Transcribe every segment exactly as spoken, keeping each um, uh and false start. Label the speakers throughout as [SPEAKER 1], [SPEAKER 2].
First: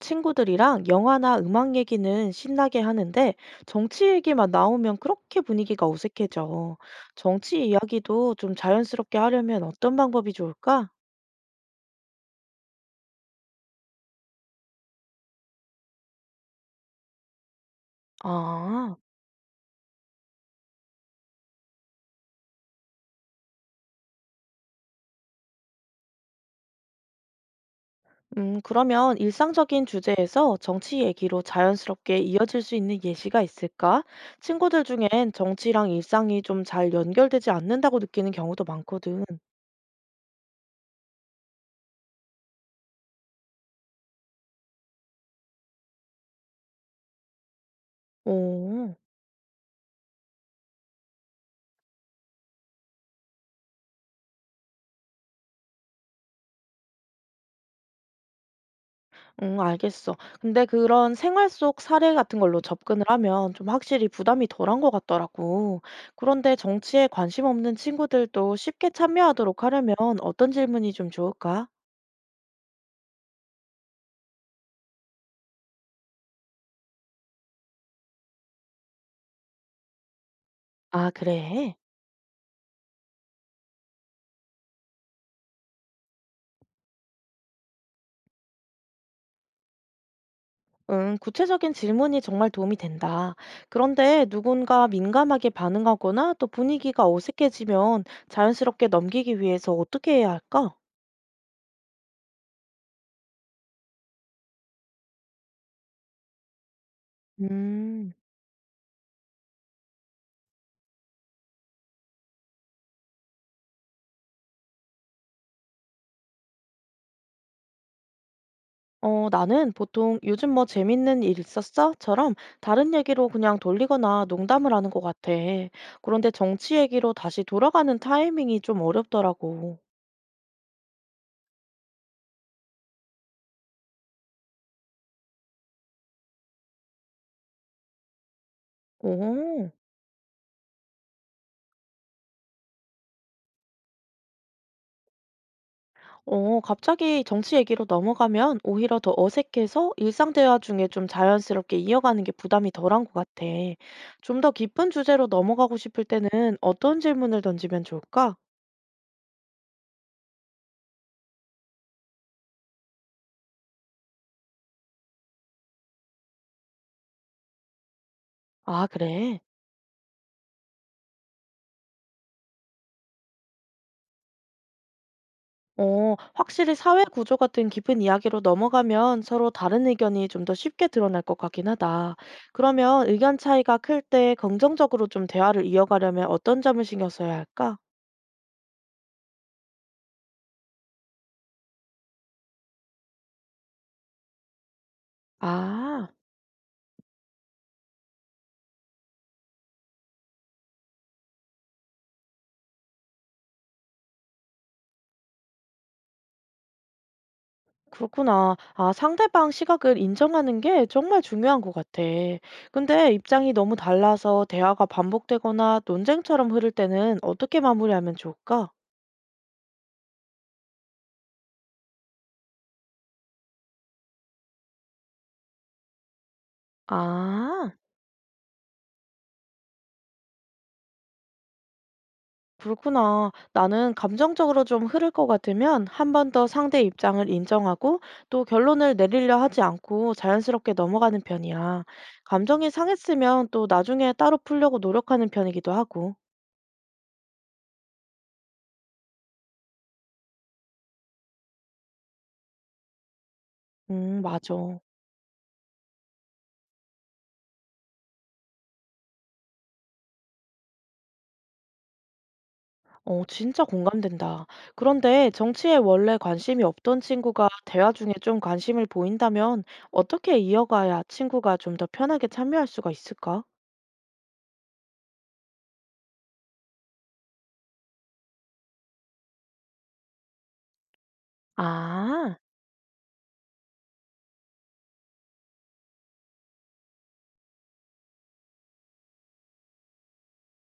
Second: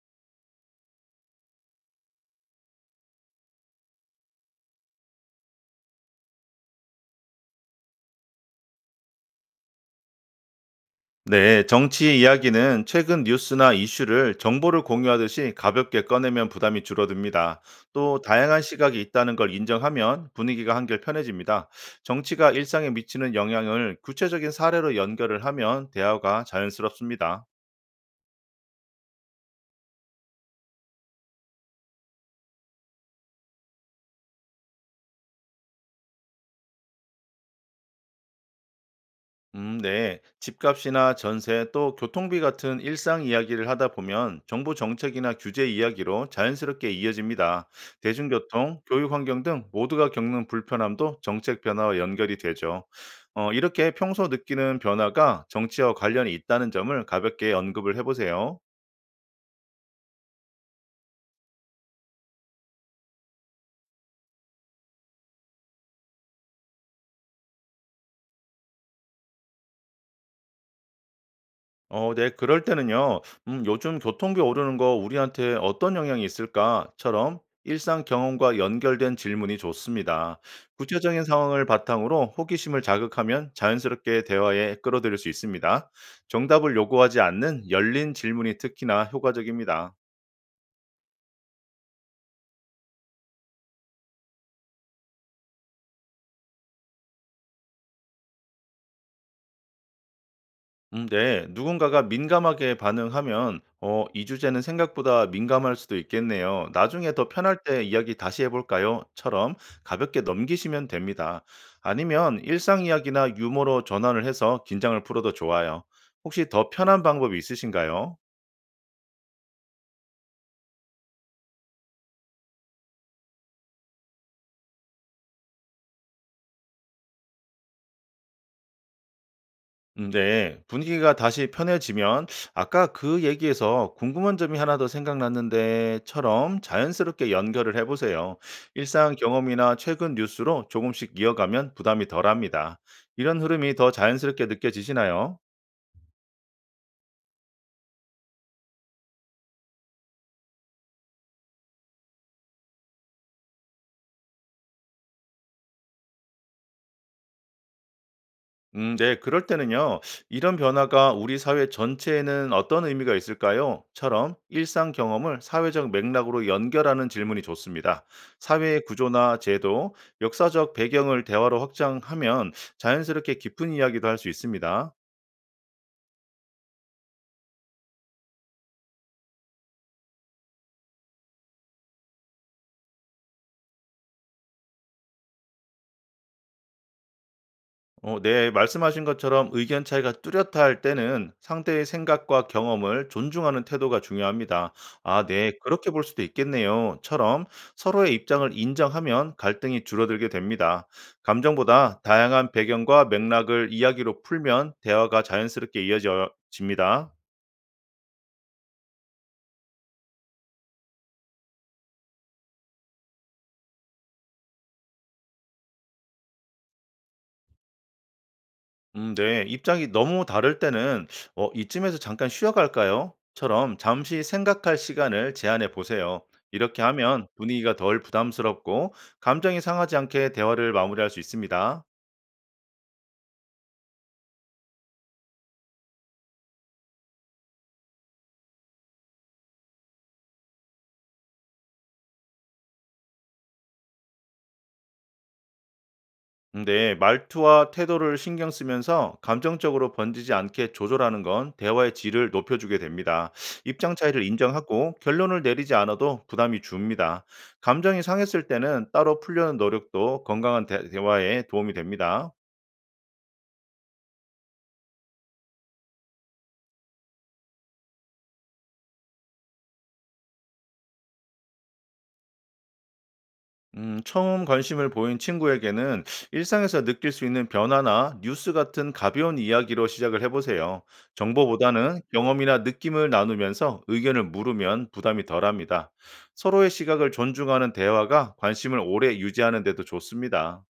[SPEAKER 1] 친구들이랑 영화나 음악 얘기는 신나게 하는데 정치 얘기만 나오면 그렇게 분위기가 어색해져. 정치 이야기도 좀 자연스럽게 하려면 어떤 방법이 좋을까?
[SPEAKER 2] 네, 정치 이야기는 최근 뉴스나 이슈를 정보를 공유하듯이 가볍게 꺼내면 부담이 줄어듭니다. 또 다양한
[SPEAKER 1] 아,
[SPEAKER 2] 시각이 있다는 걸 인정하면 분위기가 한결 편해집니다. 정치가 일상에 미치는 영향을 구체적인 사례로 연결을 하면 대화가 자연스럽습니다.
[SPEAKER 1] 음, 그러면 일상적인 주제에서 정치 얘기로 자연스럽게 이어질 수 있는 예시가 있을까? 친구들 중엔 정치랑 일상이 좀 잘 연결되지 않는다고 느끼는 경우도 많거든.
[SPEAKER 2] 음, 네. 집값이나 전세 또 교통비 같은 일상 이야기를 하다 보면 정부 정책이나 규제 이야기로 자연스럽게 이어집니다. 대중교통,
[SPEAKER 1] 오.
[SPEAKER 2] 교육 환경 등 모두가 겪는 불편함도 정책 변화와 연결이 되죠. 어, 이렇게 평소 느끼는 변화가 정치와 관련이 있다는 점을 가볍게 언급을 해보세요.
[SPEAKER 1] 응, 알겠어. 근데 그런 생활 속 사례 같은 걸로 접근을 하면 좀 확실히 부담이 덜한 것 같더라고. 그런데 정치에 관심 없는 친구들도 쉽게 참여하도록 하려면 어떤 질문이 좀 좋을까?
[SPEAKER 2] 어, 네. 그럴 때는요. 음, 요즘 교통비 오르는 거 우리한테 어떤 영향이 있을까?처럼 일상 경험과 연결된 질문이 좋습니다.
[SPEAKER 1] 아,
[SPEAKER 2] 구체적인 상황을
[SPEAKER 1] 그래.
[SPEAKER 2] 바탕으로 호기심을 자극하면 자연스럽게 대화에 끌어들일 수 있습니다. 정답을 요구하지 않는 열린 질문이 특히나 효과적입니다.
[SPEAKER 1] 응, 구체적인 질문이 정말 도움이 된다. 그런데 누군가 민감하게 반응하거나 또 분위기가 어색해지면 자연스럽게 넘기기 위해서 어떻게 해야 할까?
[SPEAKER 2] 음 네. 누군가가 민감하게 반응하면 어 이 주제는 생각보다 민감할 수도 있겠네요. 나중에 더 편할 때
[SPEAKER 1] 음.
[SPEAKER 2] 이야기 다시 해 볼까요?처럼 가볍게 넘기시면 됩니다. 아니면 일상 이야기나 유머로 전환을 해서 긴장을 풀어도 좋아요. 혹시 더 편한 방법이 있으신가요?
[SPEAKER 1] 어, 나는 보통 "요즘 뭐 재밌는 일 있었어?"처럼 다른 얘기로 그냥 돌리거나 농담을 하는 것 같아. 그런데 정치 얘기로 다시 돌아가는 타이밍이 좀 어렵더라고.
[SPEAKER 2] 음 네. 분위기가 다시 편해지면 "아까 그 얘기에서 궁금한 점이 하나 더 생각났는데."처럼 자연스럽게 연결을 해 보세요. 일상
[SPEAKER 1] 오,
[SPEAKER 2] 경험이나 최근 뉴스로 조금씩 이어가면 부담이 덜합니다. 이런 흐름이 더 자연스럽게 느껴지시나요?
[SPEAKER 1] 어, 갑자기 정치 얘기로 넘어가면 오히려 더 어색해서 일상 대화 중에 좀 자연스럽게 이어가는 게 부담이 덜한 것 같아. 좀 더 깊은 주제로 넘어가고 싶을 때는 어떤 질문을 던지면 좋을까?
[SPEAKER 2] 음, 네, 그럴 때는요, 이런 변화가 우리 사회 전체에는 어떤 의미가 있을까요? 처럼 일상 경험을 사회적 맥락으로 연결하는 질문이 좋습니다. 사회의
[SPEAKER 1] 아,
[SPEAKER 2] 구조나
[SPEAKER 1] 그래.
[SPEAKER 2] 제도, 역사적 배경을 대화로 확장하면 자연스럽게 깊은 이야기도 할 수 있습니다.
[SPEAKER 1] 어, 확실히 사회 구조 같은 깊은 이야기로 넘어가면 서로 다른 의견이 좀 더 쉽게 드러날 것 같긴 하다. 그러면 의견 차이가 클 때 긍정적으로 좀 대화를 이어가려면 어떤 점을 신경 써야 할까?
[SPEAKER 2] 어, 네, 말씀하신 것처럼 의견 차이가 뚜렷할 때는 상대의 생각과 경험을 존중하는 태도가 중요합니다. 아, 네, 그렇게 볼
[SPEAKER 1] 아,
[SPEAKER 2] 수도 있겠네요. 처럼 서로의 입장을 인정하면 갈등이 줄어들게 됩니다. 감정보다 다양한 배경과 맥락을 이야기로 풀면 대화가 자연스럽게 이어집니다.
[SPEAKER 1] 그렇구나. 아, 상대방 시각을 인정하는 게 정말 중요한 것 같아. 근데 입장이 너무 달라서 대화가 반복되거나 논쟁처럼 흐를 때는 어떻게 마무리하면 좋을까?
[SPEAKER 2] 음 네. 입장이 너무 다를 때는 "어 이쯤에서 잠깐 쉬어갈까요? 처럼 잠시 생각할 시간을 제한해 보세요. 이렇게 하면
[SPEAKER 1] 아.
[SPEAKER 2] 분위기가 덜 부담스럽고 감정이 상하지 않게 대화를 마무리할 수 있습니다.
[SPEAKER 1] 그렇구나. 나는 감정적으로 좀 흐를 것 같으면 한 번 더 상대 입장을 인정하고 또 결론을 내리려 하지 않고 자연스럽게 넘어가는 편이야. 감정이 상했으면 또 나중에 따로 풀려고 노력하는 편이기도 하고.
[SPEAKER 2] 근데 말투와 태도를 신경 쓰면서 감정적으로 번지지 않게 조절하는 건 대화의 질을 높여주게 됩니다. 입장
[SPEAKER 1] 음,
[SPEAKER 2] 차이를
[SPEAKER 1] 맞아.
[SPEAKER 2] 인정하고 결론을 내리지 않아도 부담이 줍니다. 감정이 상했을 때는 따로 풀려는 노력도 건강한 대 대화에 도움이 됩니다.
[SPEAKER 1] 어, 진짜 공감된다. 그런데 정치에 원래 관심이 없던 친구가 대화 중에 좀 관심을 보인다면 어떻게 이어가야 친구가 좀 더 편하게 참여할 수가 있을까?
[SPEAKER 2] 음, 처음 관심을 보인 친구에게는 일상에서 느낄 수 있는 변화나 뉴스 같은 가벼운 이야기로 시작을 해보세요. 정보보다는
[SPEAKER 1] 아.
[SPEAKER 2] 경험이나 느낌을 나누면서 의견을 물으면 부담이 덜합니다. 서로의 시각을 존중하는 대화가 관심을 오래 유지하는 데도 좋습니다.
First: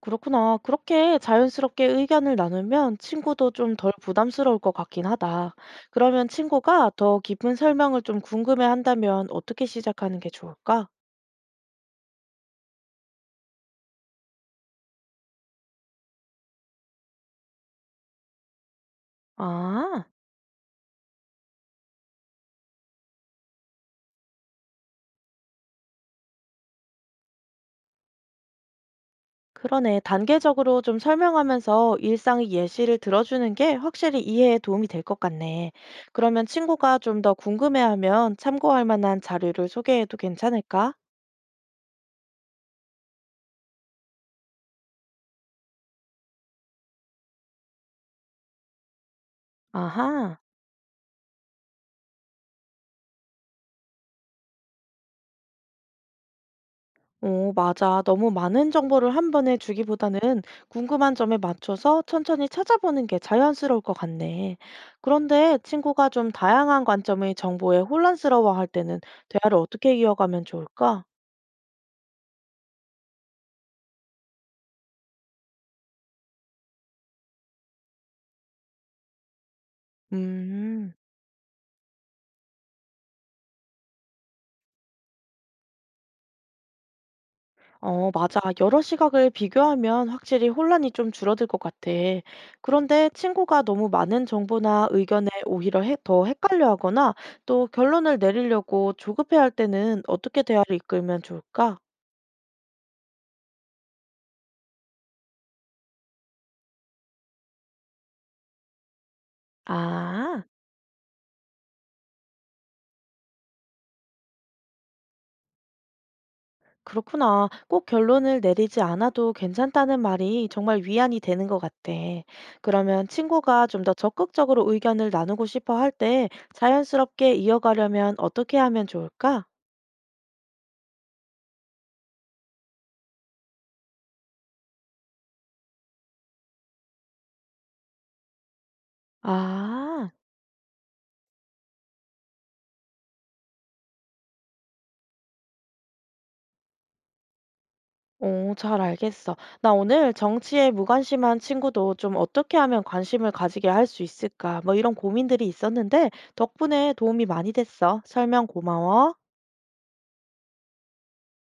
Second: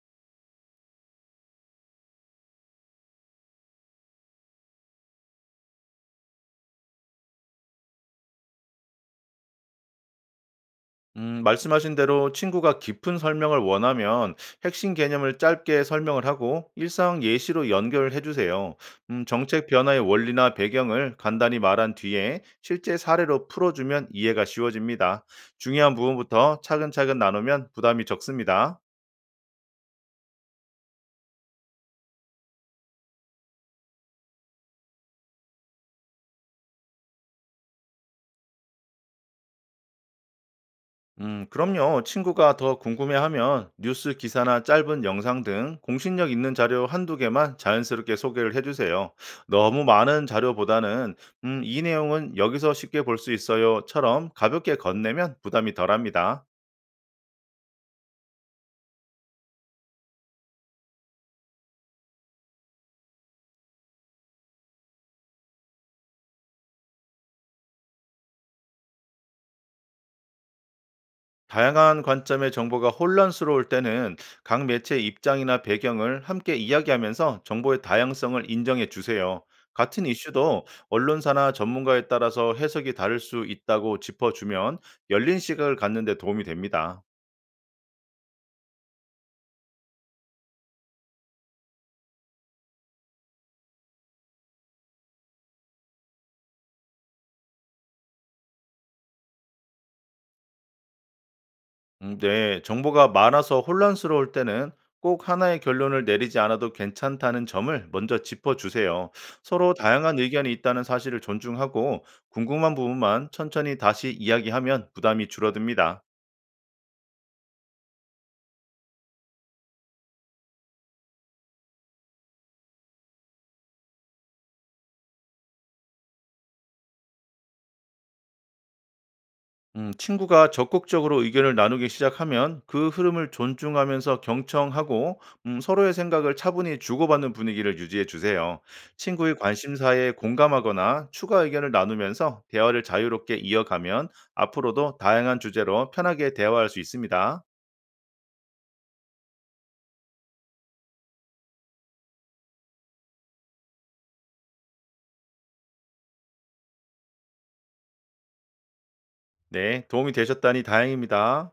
[SPEAKER 1] 그렇구나. 그렇게 자연스럽게 의견을 나누면 친구도 좀 덜 부담스러울 것 같긴 하다. 그러면 친구가 더 깊은 설명을 좀 궁금해 한다면 어떻게 시작하는 게 좋을까?
[SPEAKER 2] 음, 말씀하신 대로 친구가 깊은 설명을 원하면 핵심 개념을 짧게 설명을 하고 일상 예시로 연결해 주세요. 음, 정책 변화의
[SPEAKER 1] 아,
[SPEAKER 2] 원리나 배경을 간단히 말한 뒤에 실제 사례로 풀어주면 이해가 쉬워집니다. 중요한 부분부터 차근차근 나누면 부담이 적습니다.
[SPEAKER 1] 그러네. 단계적으로 좀 설명하면서 일상의 예시를 들어주는 게 확실히 이해에 도움이 될 것 같네. 그러면 친구가 좀 더 궁금해하면 참고할 만한 자료를 소개해도 괜찮을까?
[SPEAKER 2] 음, 그럼요. 친구가 더 궁금해하면 뉴스 기사나 짧은 영상 등 공신력 있는 자료 한두 개만 자연스럽게 소개를 해주세요. 너무 많은
[SPEAKER 1] 아하.
[SPEAKER 2] 자료보다는 음, 이 내용은 여기서 쉽게 볼 수 있어요처럼 가볍게 건네면 부담이 덜합니다.
[SPEAKER 1] 오, 맞아. 너무 많은 정보를 한 번에 주기보다는 궁금한 점에 맞춰서 천천히 찾아보는 게 자연스러울 것 같네. 그런데 친구가 좀 다양한 관점의 정보에 혼란스러워할 때는 대화를 어떻게 이어가면 좋을까?
[SPEAKER 2] 다양한 관점의 정보가 혼란스러울 때는 각 매체의 입장이나 배경을 함께 이야기하면서 정보의 다양성을 인정해 주세요. 같은 이슈도
[SPEAKER 1] 음,
[SPEAKER 2] 언론사나 전문가에 따라서 해석이 다를 수 있다고 짚어주면 열린 시각을 갖는 데 도움이 됩니다.
[SPEAKER 1] 어, 맞아. 여러 시각을 비교하면 확실히 혼란이 좀 줄어들 것 같아. 그런데 친구가 너무 많은 정보나 의견에 오히려 해- 더 헷갈려 하거나 또 결론을 내리려고 조급해 할 때는 어떻게 대화를 이끌면 좋을까?
[SPEAKER 2] 음, 네, 정보가 많아서 혼란스러울 때는 꼭 하나의 결론을 내리지 않아도 괜찮다는 점을 먼저 짚어주세요. 서로 다양한
[SPEAKER 1] 아,
[SPEAKER 2] 의견이 있다는 사실을 존중하고 궁금한 부분만 천천히 다시 이야기하면 부담이 줄어듭니다.
[SPEAKER 1] 그렇구나. 꼭 결론을 내리지 않아도 괜찮다는 말이 정말 위안이 되는 것 같아. 그러면 친구가 좀 더 적극적으로 의견을 나누고 싶어 할 때 자연스럽게 이어가려면 어떻게 하면 좋을까?
[SPEAKER 2] 음, 친구가 적극적으로 의견을 나누기 시작하면 그 흐름을 존중하면서 경청하고 음, 서로의 생각을 차분히 주고받는 분위기를 유지해 주세요. 친구의
[SPEAKER 1] 아,
[SPEAKER 2] 관심사에 공감하거나 추가 의견을 나누면서 대화를 자유롭게 이어가면 앞으로도 다양한 주제로 편하게 대화할 수 있습니다.
[SPEAKER 1] 오, 잘 알겠어. 나 오늘 "정치에 무관심한 친구도 좀 어떻게 하면 관심을 가지게 할 수 있을까?" 뭐 이런 고민들이 있었는데 덕분에 도움이 많이 됐어. 설명 고마워.
[SPEAKER 2] 네, 도움이 되셨다니 다행입니다.